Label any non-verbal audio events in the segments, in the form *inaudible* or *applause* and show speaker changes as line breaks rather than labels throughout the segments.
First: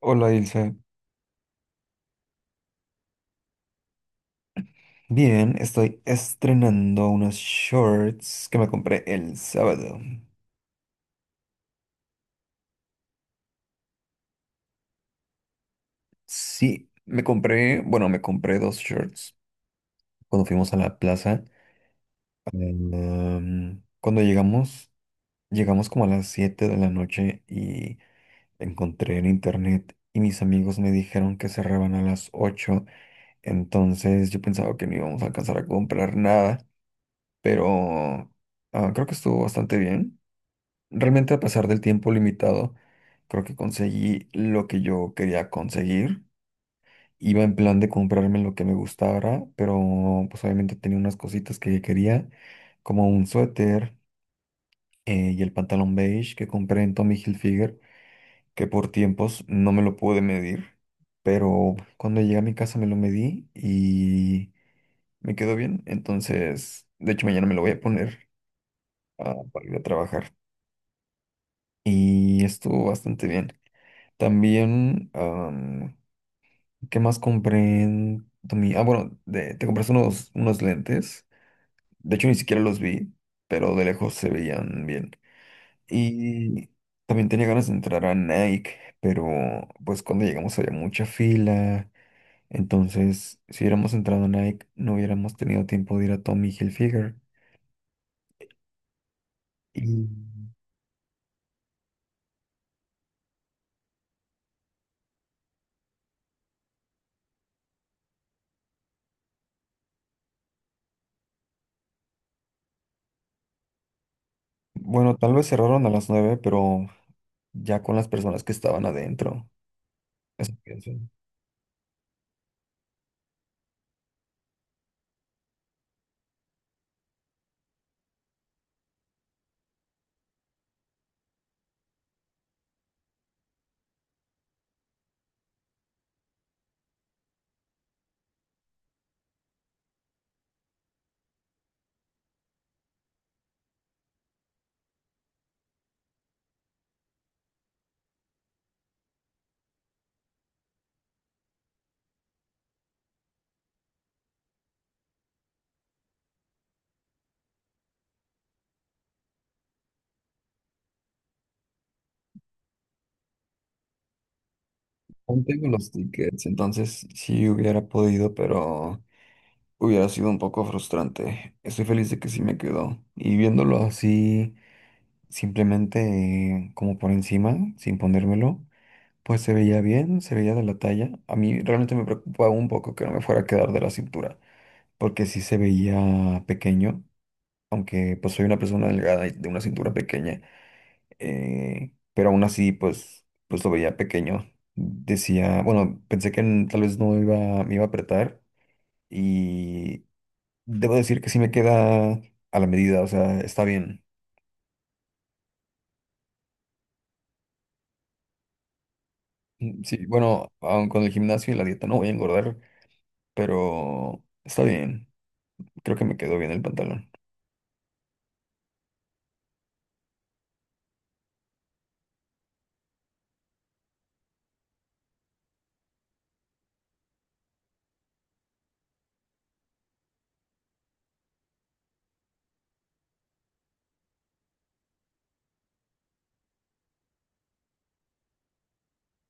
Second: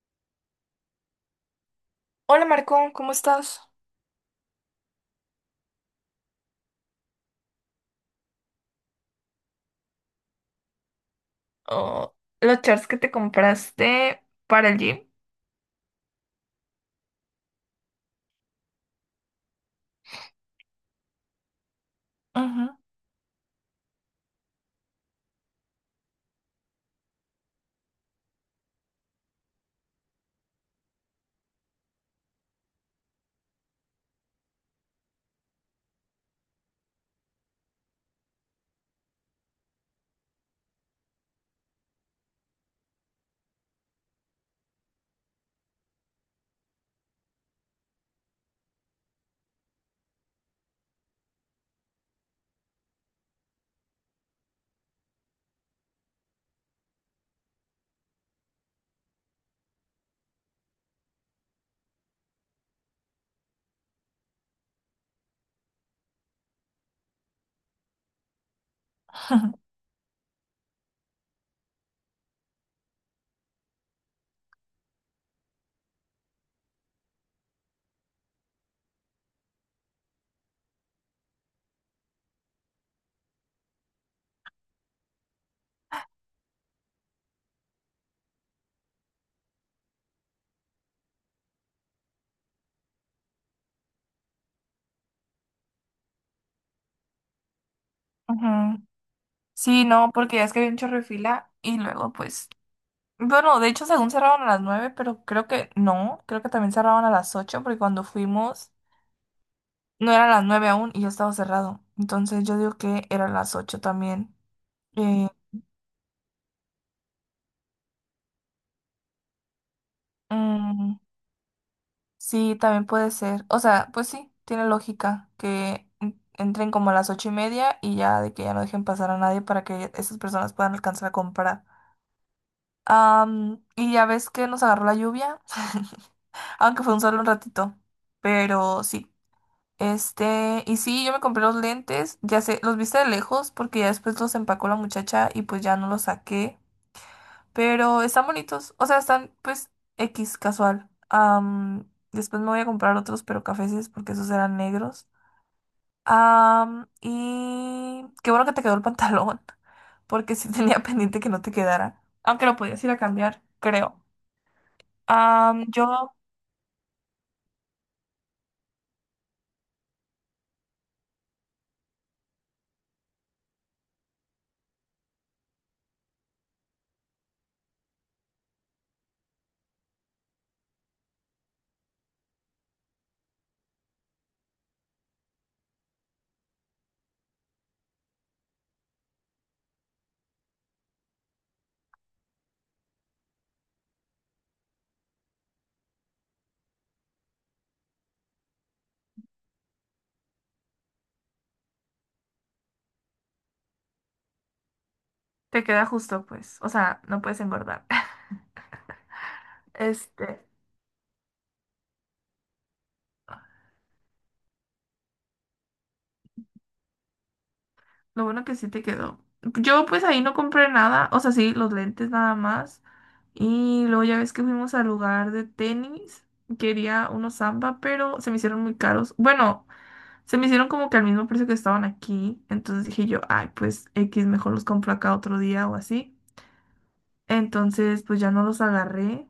Hola Ilse.
Hola Marco, ¿cómo estás?
Bien, estoy estrenando unos shorts que me compré el sábado.
Oh, los shorts que te compraste para el gym.
Sí, me compré, bueno, me compré dos shorts cuando fuimos a la plaza.
Ujú,
Cuando llegamos, llegamos como a las 7 de la noche y encontré en internet y mis amigos me dijeron que cerraban a las 8. Entonces yo pensaba que no íbamos a alcanzar a comprar nada, pero creo que estuvo bastante bien. Realmente a pesar del tiempo limitado, creo que conseguí lo que yo quería conseguir. Iba en plan de comprarme lo que me gustara, pero pues obviamente tenía unas cositas que quería, como un suéter y el pantalón beige que compré en Tommy Hilfiger, que por tiempos no me lo pude medir, pero cuando llegué a mi casa me lo medí y me quedó bien. Entonces, de hecho mañana me lo voy a poner para ir
*laughs*
a trabajar y estuvo bastante bien. También, ¿qué más compré en Ah, bueno, te compraste unos lentes? De hecho, ni siquiera los vi, pero de lejos se veían bien. Y también tenía ganas de entrar a Nike, pero pues cuando llegamos había mucha fila. Entonces, si hubiéramos entrado a Nike, no hubiéramos tenido tiempo de ir a Tommy Hilfiger.
ujú. Sí,
Y
no, porque ya es que había un chorro de fila y luego pues, bueno, de hecho según cerraban a las 9, pero creo que no, creo que también cerraban a las 8, porque cuando fuimos no eran las 9 aún y ya estaba cerrado. Entonces yo digo que eran las 8 también.
bueno,
Eh,
tal vez cerraron a las 9 pero ya con las personas que estaban adentro. Eso pienso.
mm, sí, también puede ser. O sea, pues sí, tiene lógica que entren como a las ocho y media y ya de que ya no dejen pasar a nadie para que esas personas puedan alcanzar a comprar. Y ya ves que nos agarró la lluvia, *laughs* aunque fue un solo un ratito, pero sí. Este, y sí, yo me compré los lentes, ya sé, los viste de lejos porque ya después los empacó la muchacha y pues ya no los saqué. Pero están bonitos. O sea, están pues X casual. Después me voy a comprar otros, pero cafeses, porque esos eran negros. Y qué bueno que te quedó el pantalón, *laughs* porque sí tenía *laughs* pendiente que no te quedara. Aunque lo podías ir a cambiar, creo.
Aún
Am,
tengo los
yo
tickets, entonces sí hubiera podido, pero hubiera sido un poco frustrante. Estoy feliz de que sí me quedó. Y viéndolo así, simplemente como por encima, sin ponérmelo, pues se veía bien, se veía de la talla. A mí realmente me preocupaba un poco que no me fuera a quedar de la cintura, porque sí se veía pequeño, aunque pues soy una persona delgada y de una cintura pequeña pero aún así, pues, pues lo veía pequeño. Decía, bueno, pensé que tal vez no iba, me iba a apretar y debo decir que sí me queda a la medida, o sea, está bien.
te queda justo, pues. O sea, no puedes engordar. *laughs*
Mm, sí,
Este,
bueno, aun con el gimnasio y la dieta no voy a engordar, pero está bien. Creo que me quedó bien el pantalón.
lo bueno que sí te quedó. Yo pues ahí no compré nada, o sea, sí, los lentes nada más. Y luego ya ves que fuimos al lugar de tenis, quería unos Samba, pero se me hicieron muy caros. Bueno, se me hicieron como que al mismo precio que estaban aquí. Entonces dije yo, ay, pues X, mejor los compro acá otro día o así. Entonces pues ya no los agarré.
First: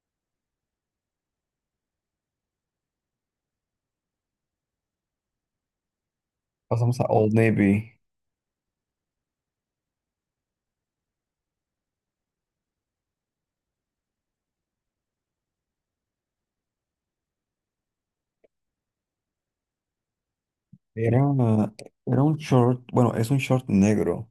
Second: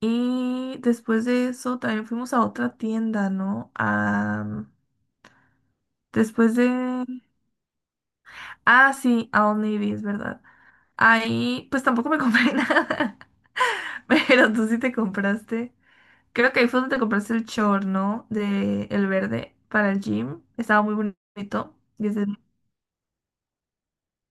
Y después de eso también fuimos a otra tienda, ¿no? Ah, después
Pasamos
de...
a Old Navy.
Ah, sí, a Old Navy, es verdad. Ahí, pues tampoco me compré *laughs* nada. Pero tú sí te compraste. Creo que ahí fue donde te compraste el short, ¿no? De el verde para el gym. Estaba muy
Era, una-
bonito. Y
Era
ese-
un short, bueno, es un short negro.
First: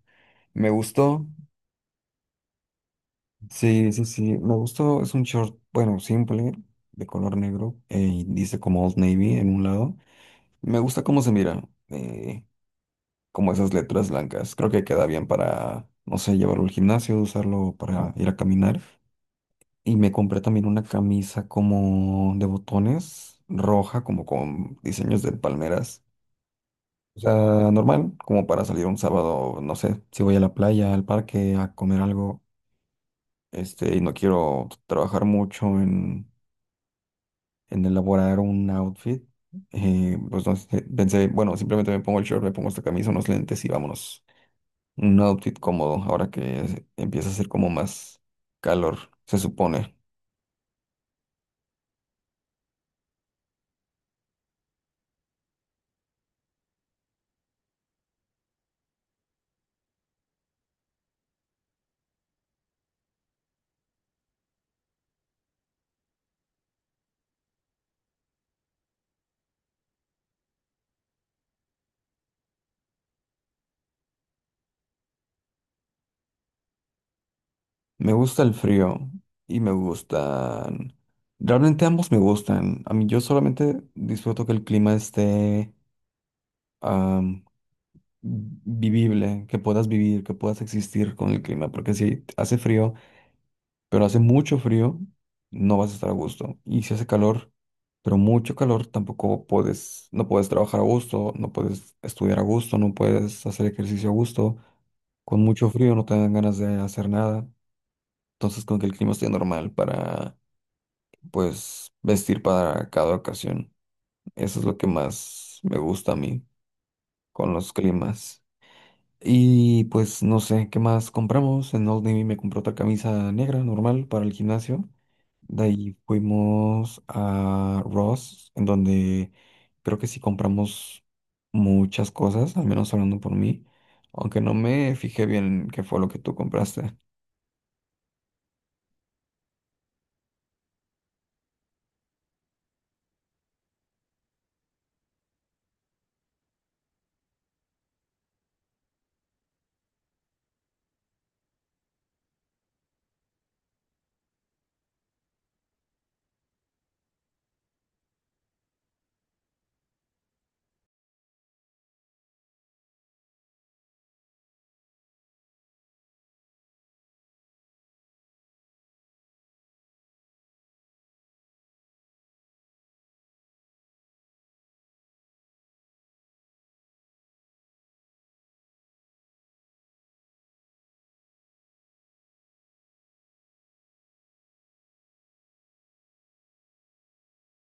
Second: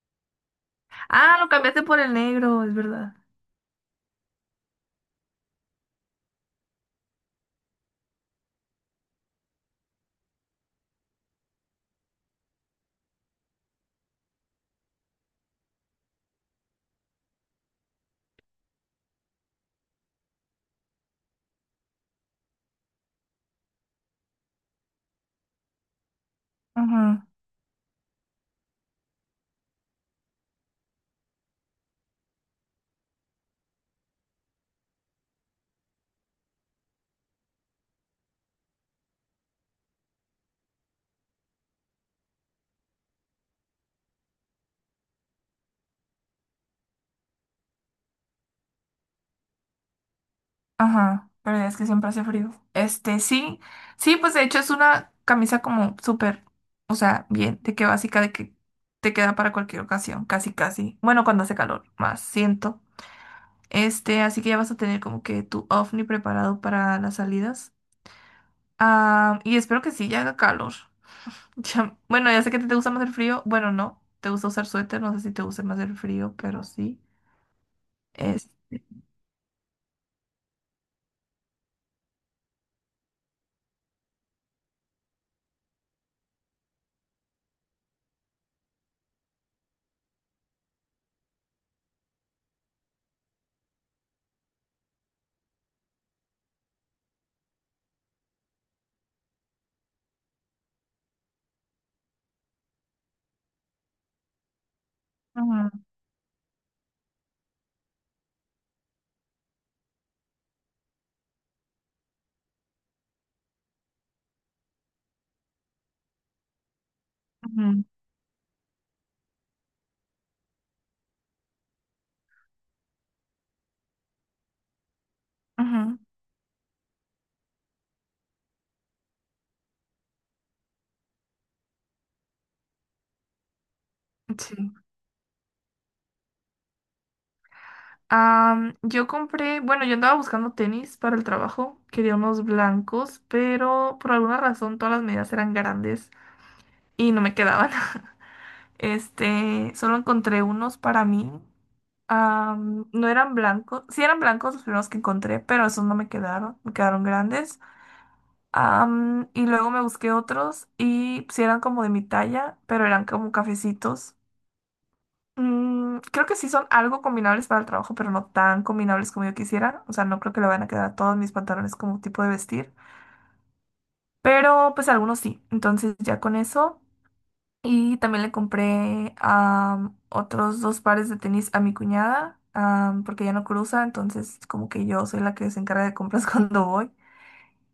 Me gustó.
Ah, lo cambiaste por el negro, es verdad.
Sí, sí, sí. Me gustó. Es un short, bueno, simple, de color negro. Y dice como Old Navy en un lado. Me gusta cómo se mira. eh, Como esas letras blancas. Creo que queda bien para, no sé, llevarlo al gimnasio, usarlo para ir a caminar. Y me compré también una camisa como de botones, roja, como con diseños de palmeras. O
Ujú,
sea, normal, como para salir un sábado, no sé, si voy a la playa, al parque, a comer algo, este, y no quiero trabajar mucho en elaborar un outfit, pues no sé, pensé, bueno, simplemente me pongo el short, me pongo esta camisa, unos lentes y vámonos. Un outfit cómodo, ahora que empieza a hacer como más calor, se supone.
ajá, pero es que siempre hace frío. Este, sí, sí, pues de hecho es una camisa como súper, o sea, bien, de que básica, de que te queda para cualquier ocasión, casi, casi. Bueno, cuando hace calor, más siento. Este, así que ya vas a tener como que tu ovni preparado para las salidas. Ah, y espero que sí, ya haga calor. *laughs* Bueno, ya sé que a ti te gusta más el frío. Bueno, no, te gusta usar suéter. No sé si te gusta más el frío, pero sí.
Me gusta
Este,
el frío y me gustan... Realmente ambos me gustan. A mí yo solamente disfruto que el clima esté am, vivible, que puedas vivir, que puedas existir con el clima, porque si hace frío... pero hace mucho frío, no vas a estar a gusto. Y si hace calor, pero mucho calor, tampoco puedes, no puedes trabajar a gusto, no puedes estudiar a gusto, no puedes hacer ejercicio a gusto. Con mucho
ujú,
frío no te dan ganas de hacer nada. Entonces, con que el clima esté normal para, pues, vestir para cada ocasión. Eso es lo que más me gusta a mí con los
ujú,
climas. Y pues no sé qué más compramos. En Old Navy me compró otra camisa negra normal para el gimnasio. De ahí
ujú,
fuimos a Ross, en donde creo que sí compramos muchas cosas, al menos hablando por mí, aunque no
sí.
me fijé bien qué fue lo que tú compraste.
Yo compré, bueno, yo andaba buscando tenis para el trabajo. Quería unos blancos, pero por alguna razón todas las medidas eran grandes y no me quedaban. Este, solo encontré unos para mí. No eran blancos, sí eran blancos los primeros que encontré, pero esos no me quedaron, me quedaron grandes. Y luego me busqué otros y pues, sí eran como de mi talla, pero eran como cafecitos. Creo que sí son algo combinables para el trabajo, pero no tan combinables como yo quisiera. O sea, no creo que le van a quedar a todos mis pantalones como tipo de vestir, pero pues algunos sí. Entonces ya con eso. Y también le compré otros dos pares de tenis a mi cuñada, porque ya no cruza, entonces como que yo soy la que se encarga de compras *laughs* cuando voy.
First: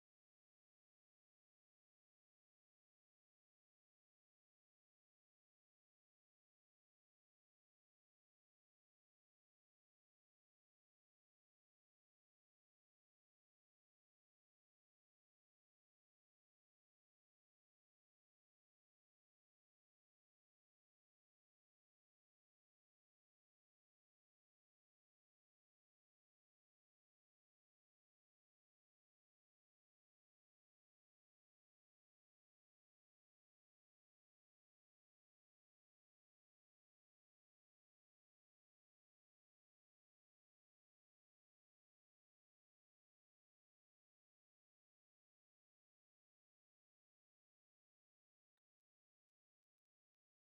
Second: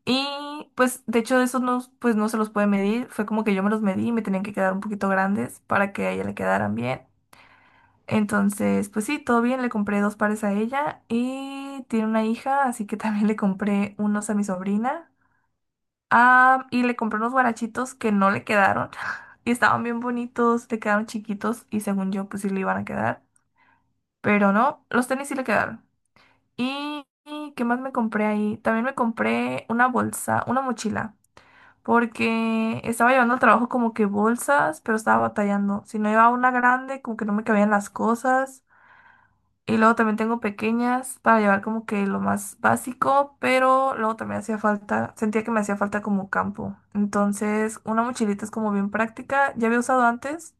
Y pues de hecho esos no, pues no se los puede medir, fue como que yo me los medí y me tenían que quedar un poquito grandes para que a ella le quedaran bien. Entonces, pues sí, todo bien, le compré dos pares a ella y tiene una hija, así que también le compré unos a mi sobrina. Ah, y le compré unos guarachitos que no le quedaron. *laughs* Y estaban bien bonitos, le quedaron chiquitos y según yo pues sí le iban a quedar. Pero no, los tenis sí le quedaron. ¿Y y qué más me compré ahí? También me compré una bolsa, una mochila. Porque estaba llevando al trabajo como que bolsas, pero estaba batallando. Si no llevaba una grande, como que no me cabían las cosas. Y luego también tengo pequeñas para llevar como que lo más básico, pero luego también hacía falta, sentía que me hacía falta como campo. Entonces, una mochilita es como bien práctica, ya había usado antes,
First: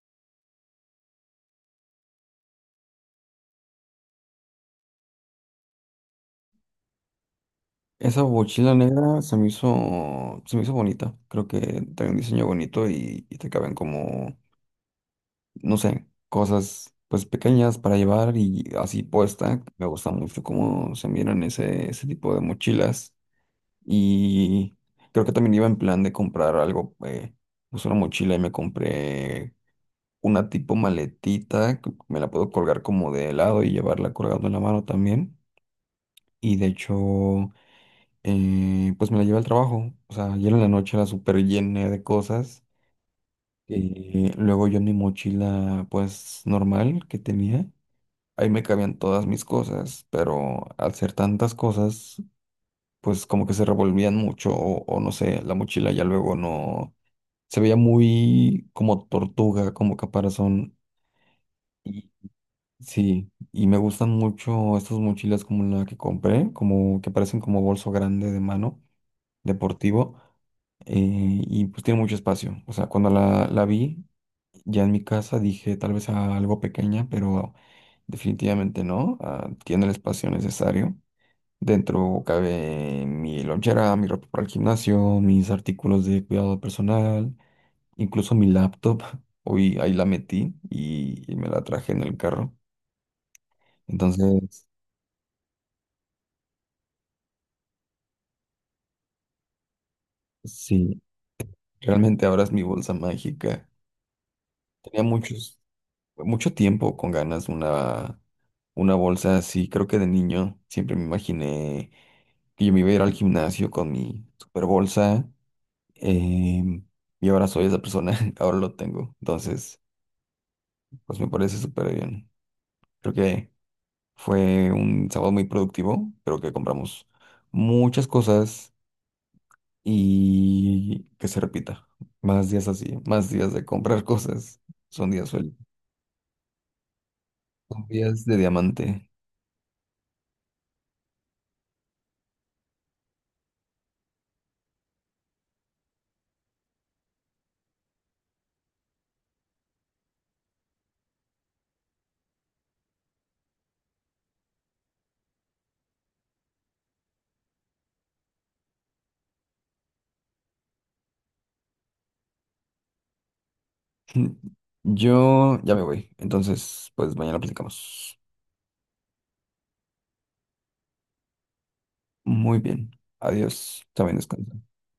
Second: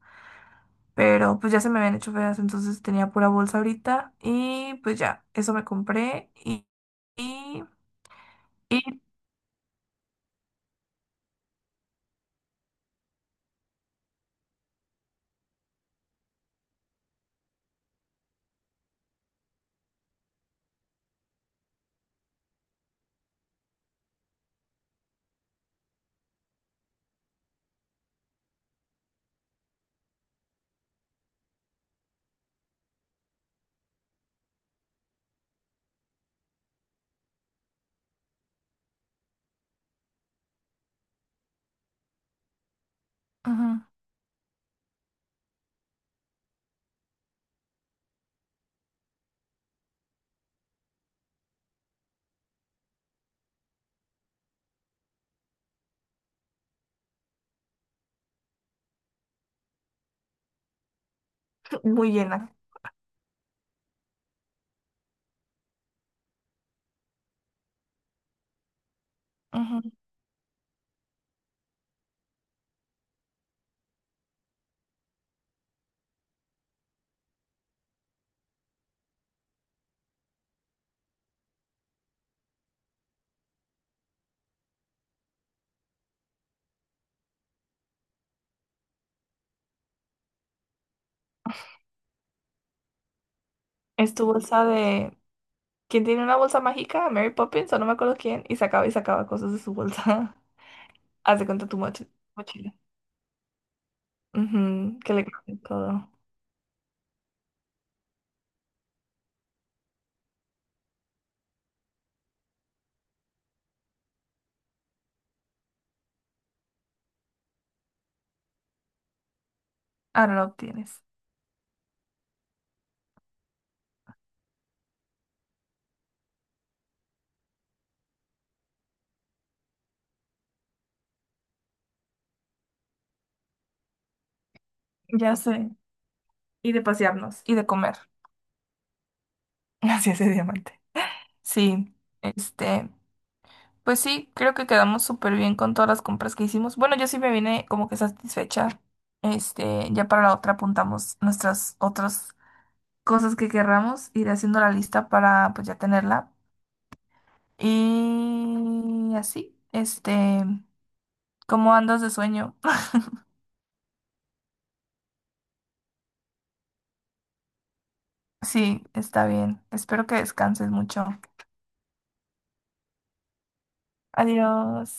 pero pues ya se me habían hecho feas, entonces tenía pura bolsa ahorita y pues ya, eso me compré y,
Esa mochila
y
negra se me hizo bonita, creo que trae un diseño bonito y te caben como no sé, cosas pues pequeñas para llevar y así puesta. Me gusta mucho cómo se miran ese tipo de mochilas. Y creo que también iba en plan de comprar algo, pues una mochila y me compré una tipo maletita, que me la puedo colgar como de lado y llevarla colgando en la mano también. Y de hecho, pues me la llevé al trabajo. O sea, ayer en la noche la super llené de cosas.
ujú,
Sí. Y luego yo en mi mochila, pues normal que tenía. Ahí me cabían todas mis cosas, pero al ser tantas cosas, pues como que se revolvían mucho o no sé, la mochila ya luego no... Se veía muy como tortuga, como caparazón.
*clears throat*
Y
muy llena.
sí, y me gustan mucho estas mochilas como la que compré, como que parecen como bolso grande de mano,
Ujú.
deportivo y pues tiene mucho espacio. O sea, cuando la vi ya en mi casa dije tal vez a algo pequeña, pero definitivamente no. Ah, tiene el espacio necesario. Dentro cabe mi lonchera, mi ropa para el gimnasio, mis artículos de cuidado personal, incluso mi laptop. *laughs* Hoy ahí la metí y me la traje en el carro.
Es tu
Entonces,
bolsa de... ¿Quién tiene una bolsa mágica? Mary Poppins o no me acuerdo quién, y sacaba cosas de su bolsa.
sí,
*laughs* Haz de cuenta tu
realmente ahora es mi
mochila.
bolsa mágica.
Ujú,
Tenía
que le cambie
muchos.
todo.
Mucho tiempo con ganas una bolsa así. Creo que de niño siempre me imaginé que yo me iba a ir al gimnasio con mi super bolsa. em, y ahora soy esa persona, *laughs* ahora lo tengo. Entonces,
Ahora lo obtienes.
pues me parece súper bien. Creo que fue un sábado muy productivo. Creo que compramos muchas cosas y que se repita. Más días así, más días de comprar *laughs* cosas. Son días
Ya
sueltos,
sé. Y de pasearnos y de
son
comer.
días de diamante.
*laughs* Así es, diamante. Sí, este, pues sí, creo que quedamos súper bien con todas las compras que hicimos. Bueno, yo sí me vine como que satisfecha. Este, ya para la otra apuntamos nuestras otras cosas que querramos, ir haciendo la lista para pues ya tenerla. Y así, este, ¿cómo andas de sueño? *laughs*
Yo ya me voy. Entonces, pues mañana platicamos.
Sí, está bien. Espero que descanses mucho.
Muy bien. Adiós. También descansa.
Adiós.